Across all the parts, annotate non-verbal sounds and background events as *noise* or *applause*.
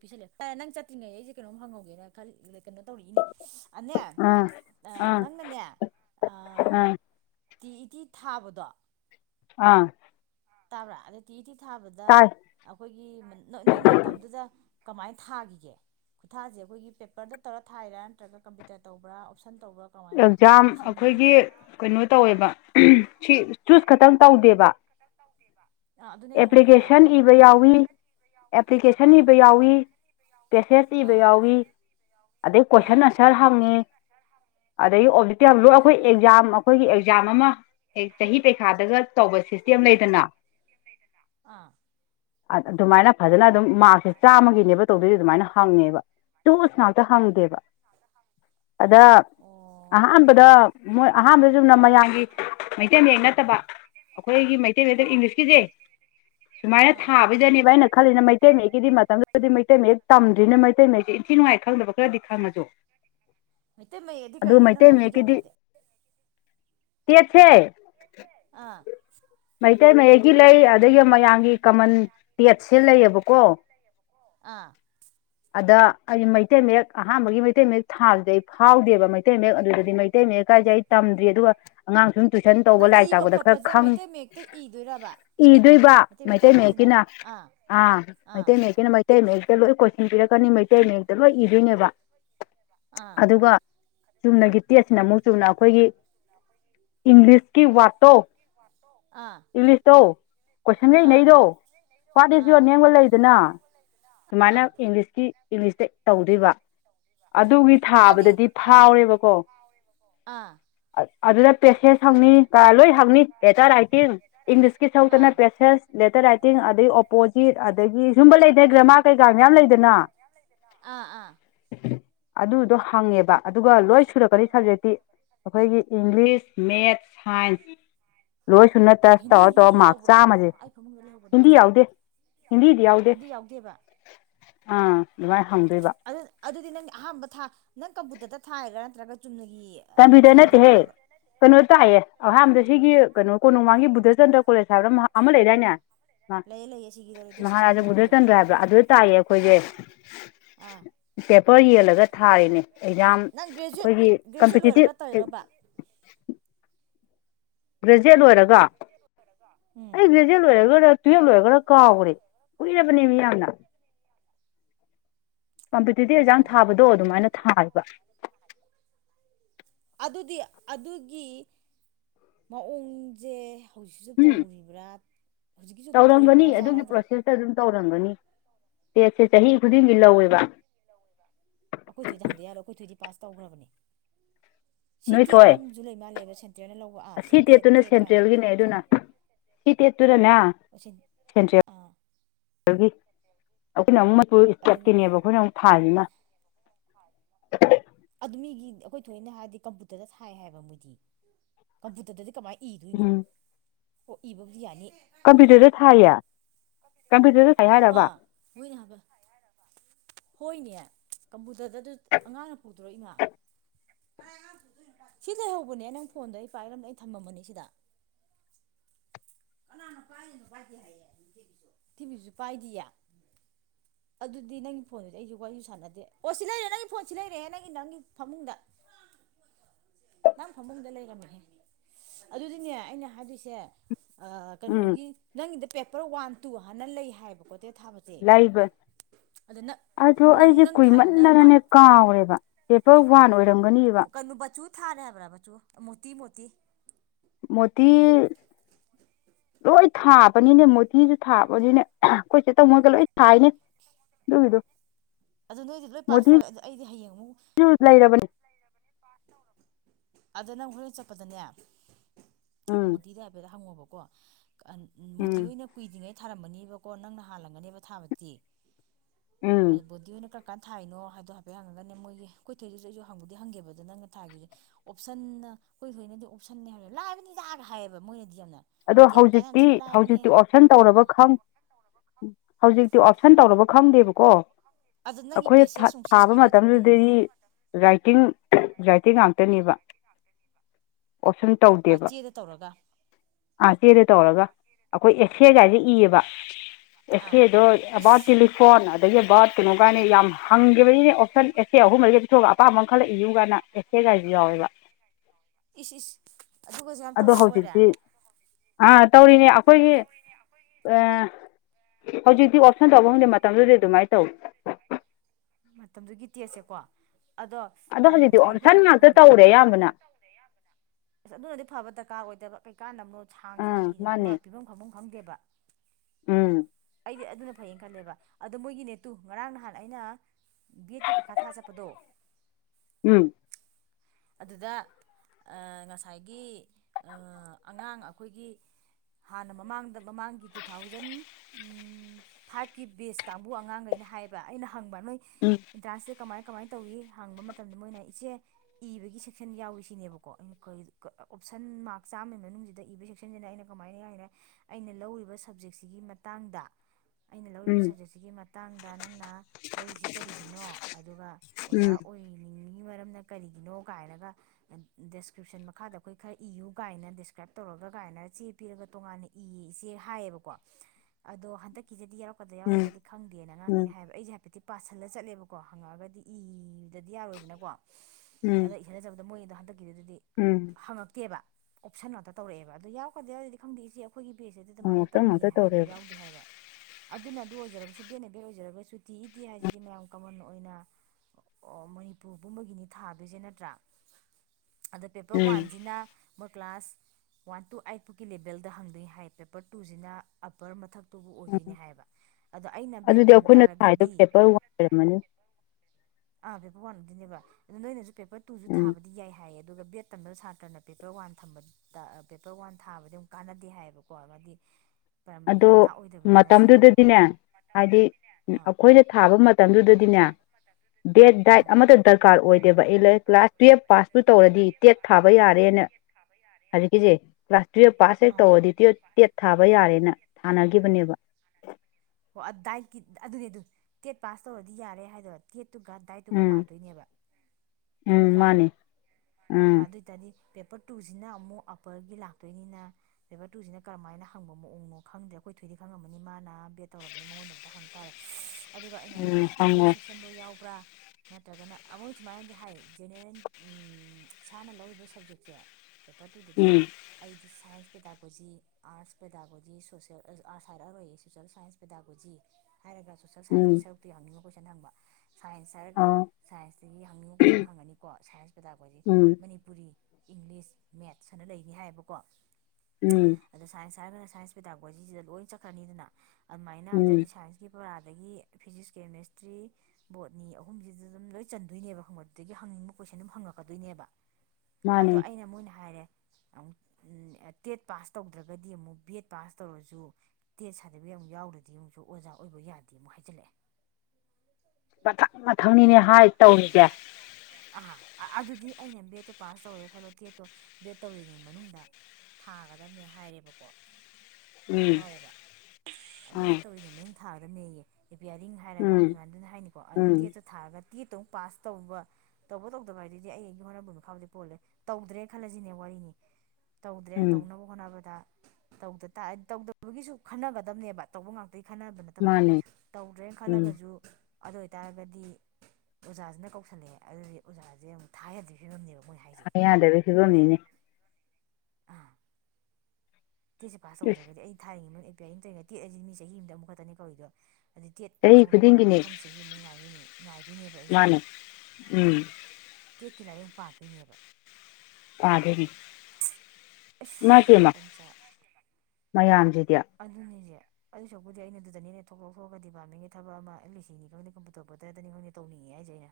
ꯄꯤꯁꯜꯂꯦ ꯑꯦ ꯅꯪ ꯆꯠꯇ꯭ꯔꯤꯉꯩ ꯑꯩꯁꯦ ꯀꯩꯅꯣꯝꯪꯍꯧꯒꯦꯅ ꯈ ꯀꯩꯅꯣ ꯇꯧꯔꯛꯏꯅꯦ ꯑꯅꯦ ꯑ ꯑꯥ ꯑꯥ ꯅꯪꯅꯅꯦ ꯑꯥ ꯑꯥ ꯇꯤ ꯏꯇꯤ ꯊꯥꯕꯗꯣ ꯑꯥ ꯇꯥꯕ꯭ꯔꯥ ꯑꯗꯨꯗꯦ ꯇꯤ ꯊꯥꯕꯗ ꯇꯥꯏ ꯑꯩꯈꯣꯏꯒꯤ ꯅꯣꯏ ꯃꯇꯝꯗꯨꯗ ꯀꯃꯥꯏꯅ ꯊꯥꯈꯤꯒꯦ ꯈꯨꯠꯊꯥꯁꯦ ꯑꯩꯈꯣꯏꯒꯤ ꯄꯦꯄꯔꯗ ꯇꯧꯔꯥ ꯊꯥꯏꯔꯥ ꯅꯠꯇ꯭ꯔꯒ ꯀꯝꯄ꯭ꯌꯨꯇꯔ ꯇꯧꯕ꯭ꯔꯥ ꯑꯣꯞꯁꯟ ꯇꯧꯕ꯭ꯔꯥ ꯀꯃꯥꯏꯅ ꯑꯦꯛꯖꯥꯝ ꯀꯣꯏꯁꯟꯒꯤ ꯑꯩꯈꯣꯏꯒꯤ ꯀꯩꯅꯣ ꯇꯧꯋꯦꯕ ꯆꯨꯁ ꯈꯛꯇꯪ ꯇꯧꯗꯦꯕ ꯑꯥ ꯑꯗꯨꯅꯦ ꯑꯩꯅ ꯍꯪꯉꯤꯁꯦ ꯑꯥ ꯑꯦꯄ꯭ꯂꯤꯀꯦꯁꯟ ꯍꯥꯏꯔꯛꯑꯣ ꯏꯕ ꯌꯥꯎꯏ ꯑꯦꯄ꯭ꯂꯤꯀꯦꯁꯟ ꯑꯥ ꯏꯕ ꯌꯥꯎꯏ ꯄꯦꯁꯦꯁ ꯏꯕ ꯑꯥ ꯌꯥꯎꯏ ꯑꯗꯩ ꯑꯥ ꯀꯣꯏꯁꯟ ꯑꯟꯁꯔ ꯍꯪꯉꯤ ꯑꯗꯒꯤ ꯑꯣꯞꯖꯦꯛꯇꯤꯞ ꯍꯥꯏ ꯀꯩꯅꯣ ꯂꯣꯏ ꯀꯣꯏꯁꯟ ꯑꯩꯈꯣꯏ ꯑꯥ ꯑꯦꯛꯖꯥꯝ ꯑꯩꯈꯣꯏꯒꯤ ꯑꯦꯛꯖꯥꯝ ꯑꯃ ꯍꯦꯛ ꯆꯍꯤ ꯄꯩꯈꯥꯗꯒ ꯇꯧꯕꯁꯤ ꯌꯥꯝ ꯂꯩꯗꯅ *unintelligible* ꯑꯥ ꯑꯗꯨꯃꯥꯏꯅ ꯐꯖꯅ ꯑꯗꯨꯝ ꯃꯥꯔꯛꯁꯦ ꯆꯥꯝꯃꯒꯤꯅꯦꯕ ꯇꯧꯗꯣꯏ ꯑꯗꯨꯃꯥꯏꯅ ꯍꯪꯉꯦꯕ ꯇꯨ *unintelligible* ꯇ ꯍꯪꯗꯦꯕ ꯑꯗ ꯑꯣ ꯑꯍꯥꯟꯕꯗ ꯃꯣꯏ ꯑꯍꯥꯟꯕꯗꯁꯨꯨꯝꯅ ꯃꯌꯥꯝꯒꯤ ꯃꯩꯇꯩꯌꯦꯛ ꯅꯠꯇꯕ ꯑꯩꯈꯣꯏꯒꯤ ꯃꯩꯇꯩ ꯃꯌꯦꯛꯇ ꯑꯥ ꯏꯪꯂꯤꯁ ꯁꯤꯁꯦ ꯁꯨꯃꯥꯏꯅ ꯑꯥ ꯊꯥꯕꯗꯖꯅꯕ ꯑꯩꯅ ꯈꯜꯂꯤꯅ ꯃꯩꯇꯩ ꯃꯌꯦꯛꯀꯤꯗꯤ ꯃꯇꯝꯗꯨꯗꯗꯤ ꯃꯩꯇꯩ ꯃꯌꯦꯛ ꯇꯝꯗꯦ ꯑꯗꯨꯅ ꯃꯩꯇꯩ ꯃꯌꯦꯛꯁꯦ ꯏꯟꯊꯤ ꯅꯨꯡꯉꯥꯏ ꯈꯪꯗꯕ ꯈꯔꯗꯤ ꯈꯪꯉꯁꯨ ꯃꯩꯇꯩ ꯃꯌꯦꯛꯗꯤ ꯑꯗꯨ ꯀꯩꯅꯣ ꯅꯪ ꯃꯩꯇꯩ ꯍꯥꯏꯖꯩ ꯒ꯭ꯌꯥꯟ ꯃꯌꯦꯛꯀꯤꯗꯤ ꯇꯥꯗꯦ ꯇ ꯦꯠ ꯁꯦ ꯑꯥ ꯃꯩꯇꯩ ꯃꯌꯦꯛ ꯂꯩ ꯑꯗꯒꯤ ꯃꯌꯥꯝꯒꯤ ꯀꯃꯟ ꯄꯦꯠꯁ ꯂꯩꯌꯦꯕꯀꯣ ꯑꯥ ꯑꯗ ꯑꯩ ꯃꯩꯇꯩ ꯃꯌꯦꯛ ꯑꯍꯥꯟꯕꯒꯤ ꯃꯩꯇꯩ ꯃꯌꯦꯛ ꯊꯥꯁꯤꯗꯤ ꯑꯩ ꯐꯥꯎꯗꯦꯕ ꯃꯩꯇꯩ ꯃꯩꯇꯩ ꯃꯌꯦꯛ ꯑꯗꯨꯗꯗꯤ ꯃꯩꯇꯩ ꯃꯌꯦꯛ ꯀꯥꯏꯁꯦ ꯑꯩ ꯇꯝꯗ꯭ꯔꯤ ꯑꯗꯨꯒ ꯑꯉꯥꯡ ꯁꯨꯝ ꯇꯨꯏꯁꯟ ꯇꯧꯕ ꯅꯪ ꯂꯥꯏꯔꯤꯛ ꯏꯕ ꯇꯥꯛꯄꯗ ꯈꯔ ꯈꯣꯠꯄꯁꯦ ꯈꯪ ꯃꯩꯇꯩ ꯃꯌꯦꯛꯇ ꯏꯗꯣꯏꯔꯕ ꯏꯗꯣꯏꯕ ꯃꯌꯦꯛ ꯃꯩꯇꯩ ꯊꯥꯕ ꯍꯥꯏꯁꯤꯅ ꯃꯌꯦꯛꯀꯤꯅ ꯑꯥ ꯑꯥ ꯑꯥ ꯃꯩꯇꯩ ꯃꯌꯦꯛꯀꯤꯅ ꯃꯩꯇꯩ ꯃꯌꯦꯛꯛꯇ ꯂꯣꯏ ꯀꯣꯏ ꯍꯟꯕꯤꯔꯛꯀꯅꯤ ꯃꯩꯇꯩ ꯃꯌꯦꯛꯇ ꯂꯣꯏ ꯏꯗꯣꯏꯅꯦꯕ ꯑꯥ ꯑꯗꯨꯒ ꯆꯨꯝꯅꯒꯤ ꯇꯦꯠꯁꯤꯅ ꯑꯃꯨꯛ ꯆꯨꯝꯅ ꯑꯩꯈꯣꯏꯒꯤ ꯏꯪꯂꯤꯁꯀꯤ ꯋꯥꯠꯇꯣ ꯋꯥꯕꯠꯇꯣ ꯏꯪꯂꯤꯁꯇꯣ ꯀꯣꯏꯁꯟ ꯑꯥ ꯂꯩꯅꯩꯗꯣ ꯋꯥꯠ ꯏꯁ ꯑꯥ ꯌꯣꯔ ꯅꯦꯝꯕ ꯂꯩꯗꯅ ꯁꯨꯃꯥꯏꯅ ꯑꯥ ꯏꯪꯂꯤꯁꯀꯤ ꯏꯪꯂꯤꯁꯇ ꯇꯧꯗꯣꯏꯕ ꯑꯗꯨꯒꯤ ꯍꯥꯏꯗꯤ ꯊꯥꯕꯗꯗꯤ ꯑꯥ ꯐꯥꯎꯔꯦꯕꯀꯣ ꯑꯥ ꯑꯗꯨꯗ ꯄꯦꯁꯦꯁ ꯍꯪꯅꯤ ꯀ ꯂꯣꯏ ꯊꯝꯅꯤꯦ ꯆ ꯔꯥꯏꯇꯤꯡ *unintelligible* ꯒꯤ ꯊꯕꯛꯗꯣ ꯑꯥ ꯅꯠꯇꯦ ꯂꯦꯇꯔ ꯔꯥꯏꯇꯤꯡ ꯑꯗꯒꯤ ꯑꯣꯄꯣꯖꯤꯠ ꯑꯗꯒꯤ ꯁꯨꯝ ꯂꯩꯗꯅ ꯒ꯭ꯔꯃꯥ ꯀꯩꯀꯥ ꯃꯌꯥꯝ ꯂꯩꯗꯅ ꯑꯥ ꯑꯥ ꯑꯗꯨꯗꯣ ꯍꯪꯉꯦꯕ ꯑꯗꯨꯒ ꯂꯣꯏ ꯁꯨꯔꯛꯀꯅꯤ ꯁꯕꯖꯦꯛꯇꯤ ꯑꯩꯈꯣꯏꯒꯤ ꯏꯪꯂꯤꯁ ꯃꯦꯠꯁ ꯁꯥꯏꯟꯁ ꯂꯣꯏ ꯁꯨꯅ ꯍꯤꯟꯗꯤ ꯇꯧꯔ ꯇꯧꯔ ꯍꯤꯟꯗꯤ ꯃꯥꯔꯛ ꯌꯥꯎꯕ꯭ꯔꯣ ꯆꯥꯝꯃꯁꯦ ꯑꯩ ꯐꯃꯨꯡꯗ ꯂꯩꯍꯧꯕꯅꯦ ꯍꯤꯟꯗꯤ ꯌꯥꯎꯗꯦ ꯍꯤꯟꯗꯤꯗꯤ ꯌꯥꯎꯗꯦ ꯑꯥ ꯑꯗꯨꯃꯥꯏꯅ ꯍꯪꯗꯣꯏꯕ ꯑ ꯑꯗꯨꯗꯤ ꯅ ꯑꯍꯥꯟꯕ ꯊꯥ ꯅꯪ ꯀꯕꯨꯇꯇ ꯊꯥꯏꯒ꯭ꯔꯥ ꯅꯠꯇ꯭ꯔꯒ ꯆꯨꯝꯅꯒꯤ ꯀꯝꯄ꯭ꯌꯨꯇꯔ ꯆꯦꯗ ꯅꯠꯇꯦꯍꯦ ꯇꯧꯔꯒ ꯀꯩꯅꯣ ꯇꯥꯛꯑꯦ ꯑꯍꯥꯟꯕꯗ ꯁꯤꯒꯤ ꯀꯩꯅꯣ ꯀꯣꯅꯨꯡꯃꯥꯡꯒꯤ ꯕꯨꯙꯆꯟꯗ꯭ꯔ ꯀꯣꯂꯦꯖ ꯍꯥꯏꯕ꯭ꯔꯥ ꯑꯃ ꯂꯩꯗꯥꯏꯅꯦ ꯂꯩꯌꯦ ꯂꯩꯌꯦ ꯁꯤꯒꯤꯗꯣ ꯔꯦꯗꯤꯑꯣ ꯏꯁꯇꯦꯁꯟꯒꯤ ꯃꯍꯥꯔꯥꯖꯥ ꯃꯅꯥꯛꯀꯤꯗꯣ ꯕꯨꯙꯆꯟꯗ꯭ꯔ ꯍꯥꯏꯕ꯭ꯔꯥ ꯑꯗꯨ ꯇꯥꯛꯌꯦ ꯑꯩꯈꯣꯏꯁꯦ ꯑꯥ ꯑꯥ ꯄꯦꯄꯔ ꯌꯦꯜꯂꯒ ꯊꯥꯔꯤꯅꯦ ꯑꯦꯛꯖꯥꯝ ꯑꯩꯈꯣꯏꯒꯤ ꯖꯌꯦꯠ ꯂꯣꯏꯔꯒ ꯀꯝꯄꯤꯇꯤꯇꯤꯞ ꯇꯧꯔꯤꯔꯣꯕ ꯒ꯭ꯔꯦꯖꯨꯑꯦꯠ ꯑꯣꯏꯔꯒ ꯎꯝ ꯑꯩ ꯒ꯭ꯔꯦꯖꯨꯑꯦꯠ ꯂꯣꯏꯔꯒ ꯇꯨꯌꯦꯜꯐ ꯂꯣꯏꯔꯒꯔꯥ ꯀꯥꯎꯒꯔꯦ ꯀꯨꯏꯔꯕꯅꯤꯃꯤ ꯌꯥꯝꯅ ꯀꯝꯄꯤꯇꯤꯇꯤꯚ ꯑꯦꯛꯖꯥꯝ ꯑꯣ ꯊꯥꯕꯗꯣ ꯑꯗꯨꯃꯥꯏꯅ ꯊꯥꯕ ꯑꯗꯨꯗꯤ ꯑꯗꯨꯒꯤ ꯃꯑꯣꯡꯖꯦ ꯍꯧꯖꯤꯛꯁꯨ ꯎꯝ ꯇꯧꯔꯤꯕ꯭ꯔꯥ ꯍꯧꯖꯤꯛꯀꯤꯁꯨ ꯑꯗꯨꯝ ꯇꯧꯔꯝꯒꯅꯤ ꯇꯧꯔꯤꯕ꯭ꯔꯥ ꯖꯥꯠꯔꯥ ꯑꯗꯨꯒꯤ ꯅꯠꯇ꯭ꯔꯒ ꯄ꯭ꯔꯣꯁꯦꯁꯇ ꯑꯗꯨꯝ ꯇꯧꯔꯝꯒꯅꯤ ꯐ *unintelligible* ꯁꯦ ꯆꯍꯤ ꯈꯨꯗꯤꯡꯒꯤ ꯂꯧꯋꯦꯕ ꯑꯩꯈꯣꯏ ꯊꯣꯏꯗ ꯍꯪꯗ ꯌꯥꯔꯣꯏ ꯑꯩꯈꯣꯏ ꯊꯣꯏꯗꯤ ꯄꯥꯁ ꯇꯧꯈ꯭ꯔꯕꯅꯤ ꯁꯤ ꯅꯣꯏ ꯇꯦꯠ ꯊꯣꯏ ꯍꯥꯝꯁꯨ ꯂꯩ ꯃꯥꯜꯂꯦꯕ ꯁꯦꯟꯇ꯭ꯔꯦꯜꯅ ꯂꯧꯕ ꯑꯥ ꯁꯤ ꯑꯁꯤ ꯇꯦꯠ ꯇꯦꯠꯇꯨꯅ ꯇꯦꯠ ꯀꯥꯏꯅ ꯁꯦꯟꯇ꯭ꯔꯦꯜꯒꯤꯅꯦ ꯁꯤꯟ ꯑꯗꯨꯅ ꯁꯤ ꯇꯦꯠꯇꯨꯅꯅꯦ ꯁꯤꯟ ꯑꯥ ꯗꯒꯤ ꯑꯩꯈꯣꯏꯅ ꯃꯨꯛ ꯃꯠ ꯑꯗꯒꯤ ꯆꯠꯀꯅꯦꯕ ꯑꯩꯈꯣꯏꯅ ꯑꯃꯨꯛ ꯊꯥꯁꯤꯅ *inaudible* ꯑꯗꯨ ꯃꯤꯒꯤ ꯑꯩꯈꯣꯏ ꯊꯣꯏꯏꯅ ꯍꯥꯏꯔꯗꯤ ꯀꯝꯄꯨꯇꯔꯗ ꯊꯥꯏ ꯍꯥꯏꯕ ꯃꯣꯏꯗꯤ ꯀꯝꯄꯨꯇꯔꯗꯗꯤ ꯀꯃꯥꯏꯅ ꯏꯗꯣꯏꯅꯣ ꯏꯕꯕꯨ ꯌꯥꯅꯤ ꯀꯝꯄꯌꯨꯇꯔꯗ ꯊꯥꯏꯌꯦ ꯀꯝꯄꯌꯨꯇꯔ ꯑ ꯃꯣꯏꯅ ꯍꯥꯏꯕ ꯍꯣꯏꯅꯦ ꯀꯝꯄꯨꯇꯔꯗ ꯑꯗꯨ ꯑꯉꯥꯡꯅ ꯄꯨꯗꯣꯔꯛꯏꯅ ꯁꯤ ꯂꯩꯍꯧꯕꯅꯦ ꯅꯪ ꯐꯣꯟꯗ ꯏ ꯄꯥꯏꯔꯗ ꯑꯩꯅ ꯊꯝꯃꯝꯕꯅꯤ ꯁꯤꯗ ꯊꯤꯕꯤꯁꯨ ꯄꯥꯏꯗꯤꯌꯦ ꯑꯗꯨꯗꯤ ꯅꯪꯒꯤ ꯐꯣꯟꯗꯨꯗꯤ ꯑꯩꯁꯨ ꯋꯥꯔꯤꯁꯨ ꯁꯥꯟꯅꯗꯦ ꯑꯣ ꯁꯤ ꯂꯩꯔꯦ ꯅꯪꯒꯤ ꯐꯣꯟ ꯁꯤ ꯂꯩꯔꯦ ꯅꯪꯒꯤ ꯅꯪꯒꯤ ꯐꯃꯨꯡꯗ ꯅꯥꯪ ꯐꯝꯨꯡꯗ ꯂꯩꯔꯝꯃꯦꯍꯦ ꯑꯗꯨꯗꯤꯅꯦ ꯑꯩꯅ ꯍꯥꯏꯗꯣꯏꯁꯦ ꯑ ꯎꯝ ꯀꯩꯅꯨꯒꯤ ꯅꯪꯒꯤꯗꯣ ꯄꯦꯄꯔ ꯋꯥꯟ ꯇꯨ ꯍꯥꯟꯅ ꯂꯩ ꯍꯥꯏꯕꯀꯣ ꯂꯩꯕ ꯅꯪ ꯑꯗꯣ ꯅꯪ ꯑꯩꯁꯦ ꯅꯪ ꯊꯥꯏꯗꯨꯅ ꯀꯨꯏꯃꯜꯂꯒꯅꯦ ꯀꯥꯎꯔꯦꯕ ꯋꯥꯟ ꯑꯣꯏ ꯀꯩꯅꯨ ꯕꯆꯨ ꯊꯥꯔꯦ ꯍꯥꯏꯕ꯭ꯔꯥ ꯕꯆꯨ ꯃꯣꯇꯤ ꯃꯣꯇꯤ ꯃꯨꯔꯇꯤ ꯂꯣꯏ ꯊꯥꯕꯅꯤꯅꯦ ꯃꯇꯤꯁꯨ ꯊꯥꯕꯅꯤꯅꯦ ꯑꯥ ꯍꯥ ꯑꯩꯈꯣꯏꯆꯦ ꯇꯃꯨ ꯍꯣꯏꯒ ꯂꯣꯏ ꯊꯥꯏꯅꯦ ꯑꯗꯨꯒꯤꯗꯣ ꯑꯗꯨ ꯅꯣꯏꯗꯤ ꯂꯣꯏ ꯄꯥꯁ ꯃꯣꯗꯤꯁꯨ ꯇꯧꯔꯦ ꯑꯗꯨ ꯑꯩꯗꯤ ꯍꯌꯦꯡ ꯑꯃꯨꯛ ꯂꯩꯔꯕꯅꯤ ꯑꯗ ꯅꯪ ꯍꯣꯔꯦꯟ ꯆꯠꯄꯗꯅꯦ ꯎꯝ ꯃꯣꯗꯤꯗ ꯍꯥꯏꯐꯦꯗ ꯍꯪꯉꯣꯕꯀꯣ ꯑꯟ ꯃꯣꯇꯤ ꯎꯝ ꯑꯣꯏꯅ ꯀꯨꯏꯗ꯭ꯔꯤꯉꯩ ꯊꯥꯔꯝꯝꯕꯅꯤ ꯀꯣ ꯅꯪꯅ ꯍꯥꯜꯂꯝꯒꯅꯦꯕ ꯊꯥꯕꯗꯤ ꯎꯝ ꯑꯗꯨ ꯕꯨꯅ--ꯀ ꯀꯥꯟ ꯊꯥꯏꯅꯣ ꯍꯥꯏꯗꯣ ꯍꯥꯏꯐꯦꯠ ꯍꯪꯉꯒꯅꯦ ꯃꯣꯏꯒꯤ ꯀꯣꯏꯊꯣꯏꯁꯤꯁꯨ ꯑꯩꯁꯨ ꯍꯪꯕꯨꯗꯤ ꯍꯪꯒꯕꯗꯣ ꯅꯪ ꯊꯥꯈꯤꯕꯁꯦ ꯑꯣꯞꯁꯟꯅ ꯑꯩꯈꯣꯏ ꯊꯣꯏꯅꯗꯤ ꯑꯣꯞꯁꯟꯅꯦ ꯍꯥꯏꯕ ꯂꯥꯏꯕꯅꯤꯗ ꯍꯥꯏꯌꯦꯕ ꯃꯣꯏꯅꯗꯤ ꯌꯥꯝ ꯑꯗꯣ ꯇꯦꯠ ꯀꯥꯏꯅ ꯍꯧꯖꯤꯛꯇꯤ ꯊꯤ ꯂꯥꯏꯕꯅꯦ ꯍꯧꯖꯤꯛꯇꯤ ꯑꯣꯞꯁꯟ ꯇꯧꯔꯕ ꯑꯥ ꯈꯪ ꯍꯧꯖꯤꯛꯇꯤ *unintelligible* ꯇꯧꯔꯕ ꯈꯪꯗꯦꯕꯀꯣ ꯑꯗꯣ ꯅꯪꯒꯤ ꯑꯩꯈꯣꯏꯅ ꯄꯦꯁꯦꯁ ꯅꯨꯡꯁꯦꯁ ꯊꯥꯕ ꯀꯥꯏꯗꯣ ꯎꯝ ꯃꯇꯝꯗꯨꯗꯗꯤ ꯔꯥꯏꯇꯤꯡ ꯔꯥꯏꯇꯤ ꯉꯥꯛꯇꯅꯦꯕ ꯑꯣꯞꯁꯟ ꯆꯦꯗ ꯇꯧꯔꯒ ꯑꯦꯛꯦꯗ ꯇꯧꯔꯒ ꯑꯩꯈꯣꯏ ꯑꯦꯛꯁꯔꯦꯒꯥꯏꯁꯦ ꯏꯌꯦꯕ ꯑꯥ ꯑꯦꯁꯦꯗꯣ ꯑꯦꯕꯥꯟ ꯏꯁ ꯇꯦꯂꯤꯐꯣꯟ ꯑꯗꯒꯤ ꯕꯥꯔꯠ ꯀꯩꯅꯣ ꯀꯥꯏꯅꯤ ꯌꯥꯝ ꯍꯪꯈꯤꯕꯒꯤꯅꯦ ꯑꯣꯞꯁꯟ ꯑꯦꯁꯦ ꯑꯍꯨꯝ ꯃꯔꯤꯗꯒꯤ ꯄꯤꯊꯣꯛꯑꯒ ꯑꯄꯥꯝꯕ ꯑꯃ ꯈꯜꯂꯛꯏꯌꯨ ꯀꯥꯏꯅ ꯑꯦꯁꯦꯒꯥꯏꯁꯨ ꯌꯥꯎꯋꯦꯕ ꯏꯁꯤ ꯏꯁꯤ ꯑꯗꯨꯒꯁꯨ ꯌꯥꯝ ꯇꯧꯁꯔꯤꯕꯣꯏꯔꯦ ꯑ ꯇꯧꯔꯤꯅꯤ ꯑꯩꯈꯣꯏꯒꯤ ꯑꯥ ꯍꯧꯖꯤꯛꯇꯤ ꯑꯣꯞꯁꯟ ꯇꯧꯕ ꯈꯪꯗꯦ ꯃꯇꯝꯗꯨꯗꯤ ꯑꯗꯨꯃꯥꯏꯅ ꯇꯧ ꯃꯇꯝꯗꯨꯒꯤ ꯇꯦꯠꯁꯦꯀꯣ ꯑꯗꯣ ꯑꯗꯣ ꯑꯩ ꯍꯧꯖꯤꯛꯇꯤ ꯑꯩꯈꯣꯏ ꯑꯣꯞꯁꯟ ꯊꯣꯏꯗ ꯉꯥꯛꯇ ꯍꯪꯅꯤꯡꯉꯦ ꯇꯧꯔꯦ ꯑꯌꯥꯝꯕꯅ ꯑꯁ ꯑꯗꯨꯅꯗꯤ ꯐꯕ ꯗꯔꯀꯥꯔ ꯑꯣꯏ ꯀꯥꯟꯝꯕꯃꯣ ꯁꯥꯡ ꯁꯥꯡ ꯑꯥ ꯏꯖꯅ ꯃꯥꯅꯦ ꯃꯔ꯭ꯥꯛ ꯄꯤꯕꯝ ꯐꯝꯕꯝ ꯗꯪꯗꯩꯕ ꯎꯝ ꯑꯩꯗꯤ ꯑꯗꯨꯅ ꯐꯩꯌꯦꯅ ꯈꯜꯂꯦꯕ ꯑꯗꯣ ꯃꯣꯏꯒꯤꯅꯦ ꯇꯨ ꯉꯔꯥꯡ ꯅꯍꯥꯟ ꯑꯩꯅ ꯕꯤ ꯑꯦꯠꯀꯤ ꯄꯩꯈꯥ ꯊꯥꯕ ꯆꯠꯄꯗꯣ ꯎꯝ ꯑꯗꯨꯗ ꯉꯁꯥꯏꯒꯤ ꯑꯉꯥꯡ ꯑꯩꯈꯣꯏꯒꯤ ꯍꯥꯟꯅ ꯃꯃꯥꯡꯗ ꯃꯃꯥꯡꯒꯤ ꯇꯨ ꯊꯥꯎꯖꯟ ꯐꯥꯏꯚꯀꯤ ꯕꯦꯁ ꯀꯥꯡꯕꯨ ꯑꯉꯥꯡꯈꯩꯅ ꯍꯥꯏꯕ ꯑꯩꯅ ꯐꯪꯕ ꯅꯣꯏ ꯎꯝ ꯏꯗꯥ꯭ꯔꯁꯦ ꯀꯃꯥꯏ ꯀꯃꯥꯏꯅ ꯇꯧꯏ ꯍꯥꯡꯕ ꯃꯇꯝꯗ ꯃꯣꯏꯅ ꯏꯆꯦ ꯏꯕꯒꯤ ꯁꯦꯛꯁꯟ ꯌꯥꯎꯏꯁꯤꯅꯦꯕꯀꯣ ꯑꯣꯞꯁꯟ ꯃꯥꯔꯛ ꯆꯥꯝꯃꯒꯤ ꯃꯅꯨꯡꯁꯤꯗ ꯏꯕꯒꯤ ꯁꯦꯛꯁꯟꯁꯤꯅ ꯑꯩꯅ ꯀꯃꯥꯏꯅ ꯌꯥꯔꯤꯅꯦ ꯑꯩꯅ ꯂꯧꯔꯤꯕ ꯁꯕꯖꯦꯛꯁꯤꯒꯤ ꯃꯇꯥꯡꯗ ꯑꯩꯅ ꯂꯧꯔꯤꯕ ꯎꯝ ꯁꯕꯖꯦꯛꯁꯤꯒꯤ ꯃꯇꯥꯡꯗ ꯅꯪꯅ ꯂꯧꯔꯤꯁꯤ ꯀꯔꯤꯒꯤꯅꯣ ꯑꯗꯨꯒ ꯑꯣꯖꯥ ꯑꯣꯏꯅꯤꯡꯉꯤ *unintelligible* ꯀꯔꯤꯒꯤꯅꯣ ꯀꯥꯏꯅꯒ ꯗꯦꯁꯀ꯭ꯔꯤꯞꯁꯟ ꯃꯈꯥꯗ ꯑꯩꯈꯣꯏ ꯈꯔ ꯏꯌꯨ ꯀꯥꯏꯅ ꯗꯦꯁꯀ꯭ꯔꯥꯏꯞ ꯇꯧꯔꯒ ꯀꯥꯏꯅꯒ ꯆꯦ ꯄꯤꯔꯒ ꯇꯣꯉꯥꯟꯅ ꯏꯌꯦ ꯏꯆꯦ ꯍꯥꯏꯌꯦꯕꯀꯣ ꯑꯗꯣ ꯍꯟꯗꯛꯀꯤꯁꯤꯗꯤ ꯌꯥꯎꯔ ꯆꯄꯗ ꯎꯝ ꯎꯝ ꯌꯥꯎꯔꯣꯏꯗꯗꯤ ꯈꯪꯗꯦꯅ ꯎꯝ ꯉꯥꯡꯗꯣꯏꯅꯦ ꯍꯥꯏꯕ ꯑꯩꯁꯦ ꯍꯥꯏꯐꯦꯤ ꯄꯥꯁꯜꯂ ꯆꯠꯂꯦꯕꯀꯣ ꯍꯪꯉꯛꯑꯒꯗꯤ ꯏ ꯁꯤ ꯗꯗꯤ ꯌꯥꯔꯣꯏꯗꯅꯀꯣ ꯎꯝ ꯎꯝ *inaudible* ꯃꯣꯏꯗꯍꯗꯛ ꯒꯤꯗꯨ ꯑꯗꯨꯗꯤ ꯎꯝ ꯍꯪꯉꯛꯇꯦꯕ ꯑꯣꯞꯁꯟ ꯉꯥꯛꯇꯥ ꯇꯧꯔꯛꯑꯦꯕ ꯑꯗꯨ ꯌꯥꯎꯔꯛꯀꯗ꯭ꯕꯥ ꯌꯥꯎꯔꯛꯑꯣꯏꯗ꯭ꯔꯥꯗꯤ ꯈꯪꯗꯦ ꯏꯆꯦ ꯑꯩꯈꯣꯏꯒꯤ ꯕꯦꯖꯁꯤꯦꯗꯤ ꯑꯗꯨꯃꯥꯏꯅ ꯑꯣꯞꯁꯟ ꯉꯥꯛꯇ ꯇꯧꯈꯤꯅ ꯍꯥꯏꯕ ꯇꯧꯔꯦꯕ ꯌꯥꯎꯗꯦ ꯍꯥꯏꯕ ꯑꯗꯨꯅ ꯑꯗꯨ ꯑꯣꯏꯖꯔꯒꯁꯨ ꯕꯦꯅ ꯕꯦꯠ ꯑꯣꯏꯖꯔꯒꯁꯨꯨ ꯇꯤ ꯏ ꯇꯤ ꯍꯥꯏꯁꯤꯗꯤ ꯃꯌꯥꯝ ꯀꯃꯟ ꯑꯣꯏꯅ ꯃꯅꯤꯄꯨꯔ ꯄꯨꯝꯕꯒꯤꯅꯤ ꯊꯥꯗꯣꯏꯁꯦ ꯅꯠꯇ꯭ꯔꯥ ꯑꯗ ꯄꯦꯄꯔ ꯎꯝ ꯋꯥꯟꯁꯤꯅ ꯃꯣꯏ ꯀ꯭ꯂꯥꯁ ꯋꯥꯟ ꯇꯨ ꯑꯥꯏꯠ ꯐꯥꯎꯀꯤ ꯂꯦꯚꯦꯜꯗ ꯍꯪꯗꯣꯏꯅꯤ ꯍꯥꯏ ꯄꯦꯄꯔ ꯇꯨꯁꯤꯅ ꯑꯞꯄꯔ ꯃꯊꯛ ꯇꯨꯕꯨ ꯑꯣꯏꯗꯣꯏꯅꯦ ꯎꯝ ꯍꯥꯏꯕ ꯑꯗꯣ ꯑꯩꯅ ꯕꯦꯠ ꯑꯗꯨꯗꯤ ꯇꯝ ꯑꯩꯈꯣꯏꯅ ꯊꯥꯏꯗꯣ ꯇꯥꯔꯒꯗꯤ ꯄꯦꯄꯔ ꯋꯥꯟ ꯑꯣꯏꯔꯝꯃꯅꯤ ꯑꯥ ꯄꯦꯄ ꯋꯥꯟꯗꯨꯣꯏꯅꯦꯕ ꯑꯗꯨꯣ ꯅꯣꯏꯅꯁꯨ ꯄꯦꯄꯔ ꯇꯨꯁꯨ ꯎꯝ ꯊꯥꯕꯗꯤ ꯌꯥꯏ ꯍꯥꯏꯌꯦ ꯑꯗꯨꯒ ꯕꯦꯠ ꯇꯝꯕꯗ ꯁꯥꯇ꯭ꯔꯅ ꯄꯦꯄꯔ ꯋꯥꯟ ꯊꯝꯕꯗ ꯄꯦꯄꯔ ꯋꯥꯟ ꯊꯥꯕꯗꯤ ꯑꯃꯛ ꯀꯥꯟꯅꯗꯦ ꯍꯥꯏꯌꯦꯕꯀꯣ ꯑꯃꯗꯤ ꯑꯗꯣ ꯃꯇꯝꯗꯨꯗꯗꯤꯅꯦ ꯍꯥꯏꯗꯤ ꯃꯇꯝꯗꯨꯗꯗꯤꯅꯦ ꯑꯥ ꯑꯩꯈꯣꯏꯅ ꯊꯥꯕ ꯃꯇꯝꯗꯨꯗꯗꯤꯅꯦ ꯗꯦꯠ ꯑꯥ ꯗꯥꯏꯠ ꯑꯃꯇ ꯗꯔꯀꯥꯔ ꯑꯣꯏꯗꯦꯕ ꯀ꯭ꯂꯥꯁ ꯇꯨꯌꯦꯜꯞ ꯄꯥꯁ ꯇꯧ ꯇꯧꯔꯗꯤ ꯇꯦꯠ ꯊꯥꯕ ꯌꯥꯔꯦꯅ ꯍꯧꯖꯤꯛꯀꯤꯁꯦ ꯇꯨꯌꯦꯜꯞ ꯄꯥꯁ ꯍꯦꯛ ꯑꯥ ꯇꯧꯔꯗꯤ ꯇꯨꯌꯦꯜꯞ ꯇꯦꯠ ꯊꯥꯕ ꯌꯥꯔꯦꯅ ꯊꯥꯅꯈꯤꯕꯅꯦꯕ ꯑꯣ ꯗꯥꯏ ꯑꯗꯨꯅꯦ ꯑꯗꯨꯅꯤ ꯑꯗꯨ ꯇꯦꯠ ꯄꯥꯁ ꯇꯧꯔꯗꯤ ꯌꯥꯔꯦ ꯍꯥꯏꯗꯔ ꯇꯦꯠ ꯇꯨꯒ ꯗꯥꯏꯠꯇꯨꯒ ꯎꯝ ꯄꯥꯗꯣꯏꯅꯦꯕ ꯎꯝ ꯆꯨꯝꯃꯗ꯭ꯔꯥ ꯃꯥꯅꯦ ꯎꯝ ꯑꯗꯨꯗꯅꯤ ꯄꯦꯄꯔ ꯇꯨꯁꯤꯅ ꯑꯃꯨꯛ ꯑꯞꯄꯔꯒꯤ ꯂꯥꯛꯇꯣꯏꯅꯤꯅ ꯄꯦꯄꯔ ꯇꯨꯁꯤꯅꯩꯩ ꯀꯔꯝꯥꯏꯅ ꯍꯪꯕ ꯃꯑꯣꯡꯅꯣ ꯈꯪꯗ꯭ꯔꯦ ꯑꯩꯈꯣꯏ ꯊꯣꯏꯗꯤ ꯈꯪꯉꯝꯃꯅꯤ ꯃꯥꯅ ꯕꯦꯠ ꯇꯧꯔꯕꯅꯤ ꯃꯉꯣꯟꯗ ꯑꯝꯇ ꯍꯪꯇꯥꯥꯔꯦ ꯑꯗꯨꯒ ꯑꯩꯅ ꯎꯝ ꯏꯕꯒꯤ ꯍꯪꯉꯣ ꯁꯦꯛꯁꯟꯗꯣ ꯌꯥꯎꯕ꯭ꯔꯥ ꯅꯠꯇ꯭ꯔꯒꯅ ꯃꯣꯏ ꯁꯨꯃꯥꯏꯅꯗꯤ ꯍꯥꯏ ꯖꯦꯅꯦꯔꯦꯜ ꯎꯝ ꯏꯁꯥꯅ ꯂꯧꯔꯤꯕ ꯁꯕꯖꯦꯛꯁꯦ ꯄꯦꯄꯔ ꯇꯨꯗꯗꯤ ꯎꯝ ꯑꯩꯗꯤ ꯁꯥꯏꯟꯁ ꯄꯦꯗꯥꯄꯣꯖꯤ ꯑꯥꯠꯁ ꯄꯦꯗꯥꯄꯣꯖꯤ ꯁꯣꯁꯦꯜ ꯑꯥꯠꯁ ꯍꯥꯏꯔꯛꯑꯔꯣꯏꯌꯦ ꯁꯣꯁꯦꯜ ꯁꯥꯏꯟꯁ ꯗꯥꯕꯨꯨꯖꯤ ꯍꯥꯏꯔꯒꯁꯨ ꯁꯦꯜ ꯁꯥꯏꯟꯇꯀꯤ ꯎꯝ ꯁꯔꯛꯇꯛ ꯌꯥꯎꯅꯤꯡꯉꯕ *unintelligible* ꯁꯥꯏꯟꯁ ꯍꯥꯏꯔꯒ ꯑꯣ ꯁꯥꯏꯟꯁꯇꯄꯒꯤ ꯍꯪꯅꯤꯡꯕ ꯀꯣꯏꯁꯟ ꯍꯪꯉꯅꯤꯀꯣ ꯁꯥꯏꯟꯁꯄꯗ ꯄꯦꯗꯒꯣꯒꯤ ꯎꯝ ꯃꯅꯤꯄꯨꯔꯤ ꯏꯪꯂꯤꯁ ꯃꯦꯠꯁ ꯍꯥꯏꯅ ꯂꯩꯅꯤ ꯍꯥꯏꯌꯦꯕꯀꯣ ꯎꯝ ꯁꯥꯏꯅꯅ ꯁꯥꯏꯟꯁꯄꯤꯗ ꯀꯣꯖꯤꯁꯤꯗ ꯂꯣꯏ ꯆꯠꯈ꯭ꯔꯅꯤꯗꯅ ꯑꯗꯨꯃꯥꯏꯅ ꯎꯝ ꯍꯥꯏꯇꯥꯔꯗꯤ ꯁꯥꯏꯟꯁꯀꯤ ꯕꯣꯔꯥꯗꯒꯤ ꯐꯤꯖꯤꯛꯁ ꯀꯦꯃꯦꯁꯇ꯭ꯔꯤ ꯕꯣꯠꯅꯤ ꯑꯍꯨꯝꯁꯤꯗ ꯑꯗꯨꯝ ꯂꯣꯏ ꯆꯟꯗꯣꯏꯅꯦꯕꯪ ꯑꯗꯨꯗꯒꯤ ꯍꯪꯅꯤꯡꯕ ꯀꯣꯏꯁꯟ ꯑꯗꯨꯝ ꯍꯪꯉꯛꯀꯗꯣꯏꯅꯦꯕ ꯃꯥꯅꯦ ꯑꯗꯣ ꯑꯩꯅ ꯃꯣꯏꯅ ꯍꯥꯏꯔꯦ ꯨ ꯇꯦꯠ ꯄꯥꯁ ꯇꯧꯗ꯭ꯔꯒꯗꯤ ꯑꯃꯨꯛ ꯕꯤ ꯑꯦꯠ ꯄꯥꯁ ꯇꯧꯔꯁꯨ ꯇꯦꯠ ꯁꯔꯇꯤꯐꯤꯀꯦꯠ ꯑꯃꯨꯛ ꯌꯥꯎꯗ꯭ꯔꯗꯤ ꯑꯃꯨꯛꯁꯨ ꯑꯣꯖꯥ ꯑꯣꯏꯕ ꯌꯥꯗꯦ ꯑꯃꯨꯛ ꯍꯥꯏꯖꯤꯜꯂꯛꯑꯦ ꯃꯊꯪ ꯃꯊꯪꯅꯤꯅꯦ ꯍꯥꯏ ꯇꯧꯔꯤꯁꯦ ꯑ ꯑꯗꯨꯗꯤ ꯑꯩꯅ ꯕꯤꯑꯦꯠꯇꯣ ꯄꯥꯁ ꯇꯧꯔꯦ ꯈꯜꯂꯣ ꯇꯦꯠꯇꯣ ꯕꯤ ꯑꯦꯠ ꯇꯧꯔꯤꯉꯩ ꯃꯅꯨꯡꯗ ꯊꯥꯒꯗꯕꯅꯦ ꯍꯥꯏꯔꯦꯕꯀꯣ ꯎꯝ ꯇꯥꯎꯑꯣꯕ ꯑꯥ ꯑꯞꯗꯦꯠ ꯇꯧꯔꯤꯉꯩ ꯃꯅꯨꯡꯗ ꯊꯥꯒꯗꯝꯅꯦ ꯌꯦ ꯑꯦꯄꯤꯌꯔꯔꯤꯡ ꯍꯥꯏꯔꯒ ꯎꯝ ꯏꯃꯥꯟꯕꯗꯨꯅ ꯍꯥꯏꯅꯤꯀꯣ ꯑꯗꯣ ꯎꯝ ꯇꯦꯠꯇꯣ ꯊꯥꯔꯒ ꯇꯦꯠꯇꯣ ꯑꯃꯨꯛ ꯄꯥꯁ ꯇꯧꯕ ꯇꯧꯕ ꯇꯧꯗꯕ ꯍꯥꯏꯗꯨꯗꯤ ꯑꯩꯒꯤ ꯑꯩꯒꯤ ꯋꯥꯔꯛꯞꯒꯤ ꯃꯈꯥꯕꯨꯗꯤ ꯄꯣꯜꯂꯦ ꯇꯧꯗ꯭ꯔꯦ ꯈꯜꯂꯁꯤꯅꯦ ꯋꯥꯔꯤꯅꯤ ꯇꯧꯗ꯭ꯔꯦ ꯎꯝ ꯇꯧꯅꯕ ꯍꯣꯠꯅꯕꯗ ꯇꯧꯗ ꯇ ꯇꯧꯗꯕꯒꯤꯁꯨ ꯈꯟꯅꯒꯗꯕꯅꯦꯕ ꯇꯧꯕ ꯉꯥꯛ ꯈꯟꯅꯕ ꯅꯠꯇꯕ ꯃꯥꯅꯦ ꯇꯧꯗ꯭ꯔꯦꯅ ꯎꯝ ꯈꯜꯂꯒꯁꯨ ꯑꯗꯨ ꯑꯣꯏꯇꯥꯔꯒꯗꯤ ꯑꯣꯖꯥꯁꯤꯅ ꯀꯧꯁꯜꯂꯛꯑꯦ ꯑꯗꯨꯗꯤ ꯑꯣꯖꯥꯁꯦ ꯑꯃꯨꯛ ꯊꯥꯌꯥꯗꯕꯒꯤ ꯐꯤꯕꯝꯅꯦꯕ ꯃꯣꯏ ꯍꯥꯏꯁꯦ ꯊꯥꯌꯥꯗꯕꯒꯤ ꯐꯤꯚꯝꯅꯤꯅꯦ ꯑꯥ ꯇꯦꯠꯁꯦ ꯄꯥꯁ ꯏꯁ ꯇꯧꯗ꯭ꯔꯒꯗꯤ ꯑꯩ ꯊꯥꯔꯤꯉꯩ ꯇꯤ ꯏ ꯇꯤ ꯍꯥꯏꯁꯤꯗꯤ ꯆꯍꯤ ꯑꯃꯗ ꯑꯃꯨꯛꯈꯛꯇꯅꯤ ꯀꯧꯔꯤꯗꯣ ꯗꯩ ꯇꯦꯠ ꯄꯥꯁ ꯆꯍꯤ ꯇꯧꯅꯕ ꯍꯣꯠꯅꯕꯗ ꯈꯨꯗꯤꯡꯒꯤꯅꯦ ꯃꯊꯪ ꯆꯍꯤ ꯑꯃꯨꯛ ꯉꯥꯏꯗꯣꯏꯅꯦ ꯉꯥꯏꯗꯣꯏꯅꯦꯕ ꯑꯩꯁꯦ ꯃꯥꯅꯦ ꯎꯝ ꯇꯦꯠꯀꯤ ꯂꯥꯏꯔꯤꯛ ꯑꯃꯨꯛ ꯄꯥꯟꯗꯣꯏꯅꯦꯕ ꯄꯥꯗꯣꯏꯅꯤ ꯑꯁ ꯏꯃꯥꯏ ꯄꯦꯃ ꯄꯟꯆꯥ ꯃꯌꯥꯝꯁꯤꯗꯤ ꯑꯗꯨꯅꯤꯁꯦ ꯑꯗꯨ ꯁꯔꯨꯛꯄꯨꯗꯤ ꯑꯩꯅ ꯑꯗꯨꯗꯅꯤꯅꯦ ꯊꯣꯛ ꯇꯣꯛꯊꯣꯛꯑꯒ ꯗꯤꯄꯥꯔꯠꯃꯦꯟꯒꯤ ꯊꯕꯛ ꯑꯃ ꯑꯦꯝ ꯄꯤ ꯁꯤꯅꯤ ꯈꯪꯗꯦ ꯀꯝꯄꯨꯇꯔ ꯄ꯭ꯔꯦꯇꯔꯅꯤ ꯈꯪꯗꯦ ꯇꯧꯅꯤꯡꯉꯦ ꯍꯥꯏꯁꯦ ꯑꯩꯅ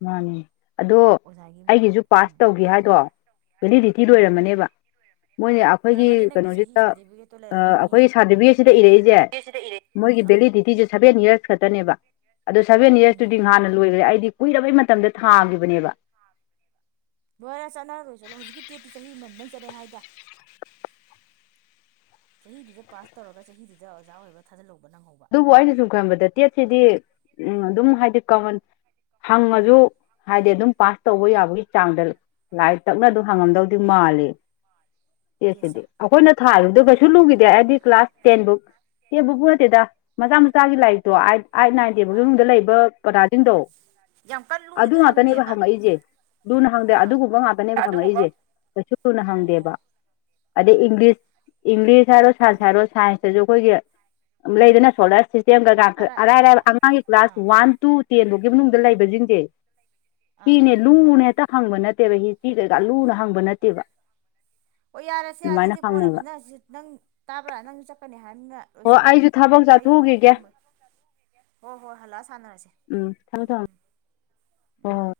ꯃꯥꯅꯤ ꯑꯗꯣ ꯑꯣꯖꯥꯒꯤ ꯑꯃ ꯑꯩꯒꯤꯁꯨ ꯄꯥꯁ ꯎꯝ ꯇꯧꯈꯤ ꯍꯥꯏꯗꯣ ꯚꯦꯂꯤꯗꯤꯇꯤ ꯎꯝ ꯂꯣꯏꯔꯝꯃꯅꯦꯕ ꯃꯣꯏꯅ ꯑꯩꯈꯣꯏꯒꯤ ꯂꯣꯏꯔꯝꯒꯅꯤ ꯅꯪꯒꯤ ꯆꯍꯤ ꯀꯩꯅꯣꯁꯤꯗ ꯁꯥꯔꯇꯤꯐꯤꯀꯦꯠꯇꯣ ꯂꯩꯔꯝꯒꯅꯤ ꯑꯩꯈꯣꯏꯒꯤ ꯁꯥꯔꯇꯤꯐꯤꯀꯦꯠꯁꯤꯗ ꯏꯔꯛꯏꯁꯦ ꯃꯣꯏꯒꯤ ꯑꯥ ꯚꯦꯂꯤꯗꯤꯇꯤꯁꯦ ꯁꯚꯦꯟ ꯏꯌꯔꯁ ꯈꯛ ꯇꯥꯅꯦꯕ ꯑꯗꯣ ꯁꯚꯦꯟ ꯎꯝ ꯌꯔꯁꯇꯨꯗꯤ ꯅꯍꯥꯟꯅ ꯂꯣꯏꯈ꯭ꯔꯦ ꯑꯩꯗꯤ ꯀꯨꯏꯔꯕꯩ ꯃꯇꯝꯗ ꯊꯥꯈꯤꯕꯅꯦꯕ ꯂꯣꯏꯔꯥ ꯆꯠꯅꯔꯔꯣꯏ ꯆꯠꯂꯣ ꯍꯧꯖꯤꯛꯀꯤ ꯇꯦꯠꯇꯤ ꯆꯍꯤ ꯑꯃꯃꯝꯇꯪ ꯆꯠꯂꯦ ꯍꯥꯏꯗ ꯆꯍꯤꯗꯨꯗ ꯄꯥꯁ ꯇꯧꯔꯒ ꯆꯍꯤꯗꯨꯗ ꯑꯣꯖꯥ ꯑꯣꯏꯕ ꯊꯥꯖꯤꯜꯍꯧꯕ ꯅꯪꯍꯧꯕ ꯑꯗꯨꯕꯨ ꯑꯩꯅ ꯁꯨꯝ ꯈꯟꯕꯗ ꯇꯦꯠꯁꯤꯗꯤ ꯎꯝ ꯑꯗꯨꯝ ꯍꯥꯏꯗꯤ ꯀꯃꯟ ꯍꯪꯉꯁꯨ ꯍꯥꯏꯗꯤ ꯑꯗꯨꯝ ꯄꯥꯁ ꯇꯧꯕ ꯌꯥꯕꯒꯤ ꯆꯥꯡꯗ ꯂꯥꯏ ꯇꯛꯅ ꯑꯗꯨꯝ ꯍꯪꯉꯝꯗꯧꯗꯤ ꯃꯥꯜꯂꯤ ꯑꯦ ꯇꯦꯠꯁꯦ ꯁꯤꯗꯤ ꯑꯩꯈꯣꯏꯅ ꯊꯥꯔꯨꯕꯗꯨ ꯀꯩꯁꯨ ꯂꯨꯈꯤꯗꯦ ꯑꯩꯗꯤ ꯀ꯭ꯂꯥꯁ ꯇꯦꯟꯕꯨꯛ ꯇꯦꯟꯕꯨꯛꯄꯨ ꯅꯠꯇꯦꯗ ꯃꯆꯥ ꯃꯆꯥꯒꯤ ꯂꯥꯏꯔꯤꯛꯇꯣ ꯑꯥꯏꯠ ꯅꯥꯏꯟ ꯇꯦꯟ ꯐꯥꯎꯒꯤ ꯑꯥ ꯃꯅꯨꯡꯗ ꯂꯩꯕ ꯄꯔꯥ ꯏꯟꯗꯣ ꯌꯥꯝ ꯀꯟꯅ ꯑꯗꯨ ꯂꯨꯅꯗꯤ ꯉꯥꯛꯇꯅꯦꯕ ꯍꯪꯗꯦꯕ ꯍꯪꯉꯛꯏꯁꯦ ꯂꯨꯅ ꯍꯪꯗꯦ ꯑꯥ ꯑꯗꯨꯒꯨꯝꯕ ꯉꯥꯛꯇꯅꯦꯕ ꯍꯪꯉꯛꯏꯁꯦ ꯀꯩꯁꯨ ꯂꯨꯅ ꯍꯪꯗꯦꯕ ꯑꯣ ꯑꯗꯩ ꯏꯪꯂꯤꯁ ꯏꯪꯂꯤꯁ ꯍꯥꯏꯔꯣ ꯁꯥꯏꯟꯁ ꯎꯝ ꯍꯥꯏꯔꯣ ꯁꯥꯏꯟꯁꯇꯁꯨ ꯑꯩꯈꯣꯏꯒꯤ ꯂꯩꯗꯅ ꯐꯣꯟ ꯂꯥꯛꯑꯦ ꯁꯤꯁꯇꯦꯝ ꯗꯒꯁꯨ ꯑꯔꯥꯏ ꯑꯔꯥꯏꯕ ꯑꯉꯥꯡꯒꯤ ꯑꯥ ꯀ꯭ꯂꯥꯁ ꯋꯥꯟ ꯇꯨ ꯇꯦꯟꯕꯨꯛꯒꯤ ꯃꯅꯨꯡꯗ ꯂꯩꯕꯁꯤꯡꯁꯦ ꯑꯥ ꯄꯤꯅꯦ ꯂꯨꯅ ꯍꯦꯠꯇ ꯍꯪꯕ ꯅꯠꯇꯦꯕ ꯍꯤꯁꯇ꯭ꯔꯤꯗꯒ ꯂꯨꯅ ꯍꯪꯕ ꯅꯠꯇꯦꯕ ꯑꯣ ꯌꯥꯔꯦꯁꯦ ꯑꯗꯨꯃꯥꯏꯅ ꯑꯗꯨꯗꯤ ꯀꯣꯟꯅ ꯍꯪꯅꯩꯕ ꯈꯟꯅꯔꯁꯤ ꯅꯪ ꯇꯥꯕ꯭ꯔꯥ ꯅꯪ ꯆꯠꯀꯅꯤ ꯍꯥꯏꯕꯅꯤꯅ ꯍꯣ ꯂꯣꯏꯁꯜꯂꯣ ꯑꯩꯁꯨ ꯊꯕꯛ ꯑꯩ ꯆꯠꯊꯣꯛꯎꯈꯤꯒꯦ ꯊꯝꯃ ꯍꯣꯏ ꯍꯣꯏ ꯍꯜꯂꯛꯑ ꯁꯥꯟ ꯍꯥ ꯎꯝ ꯊꯝꯃꯦ ꯊꯝ ꯎꯝ *unintelligible*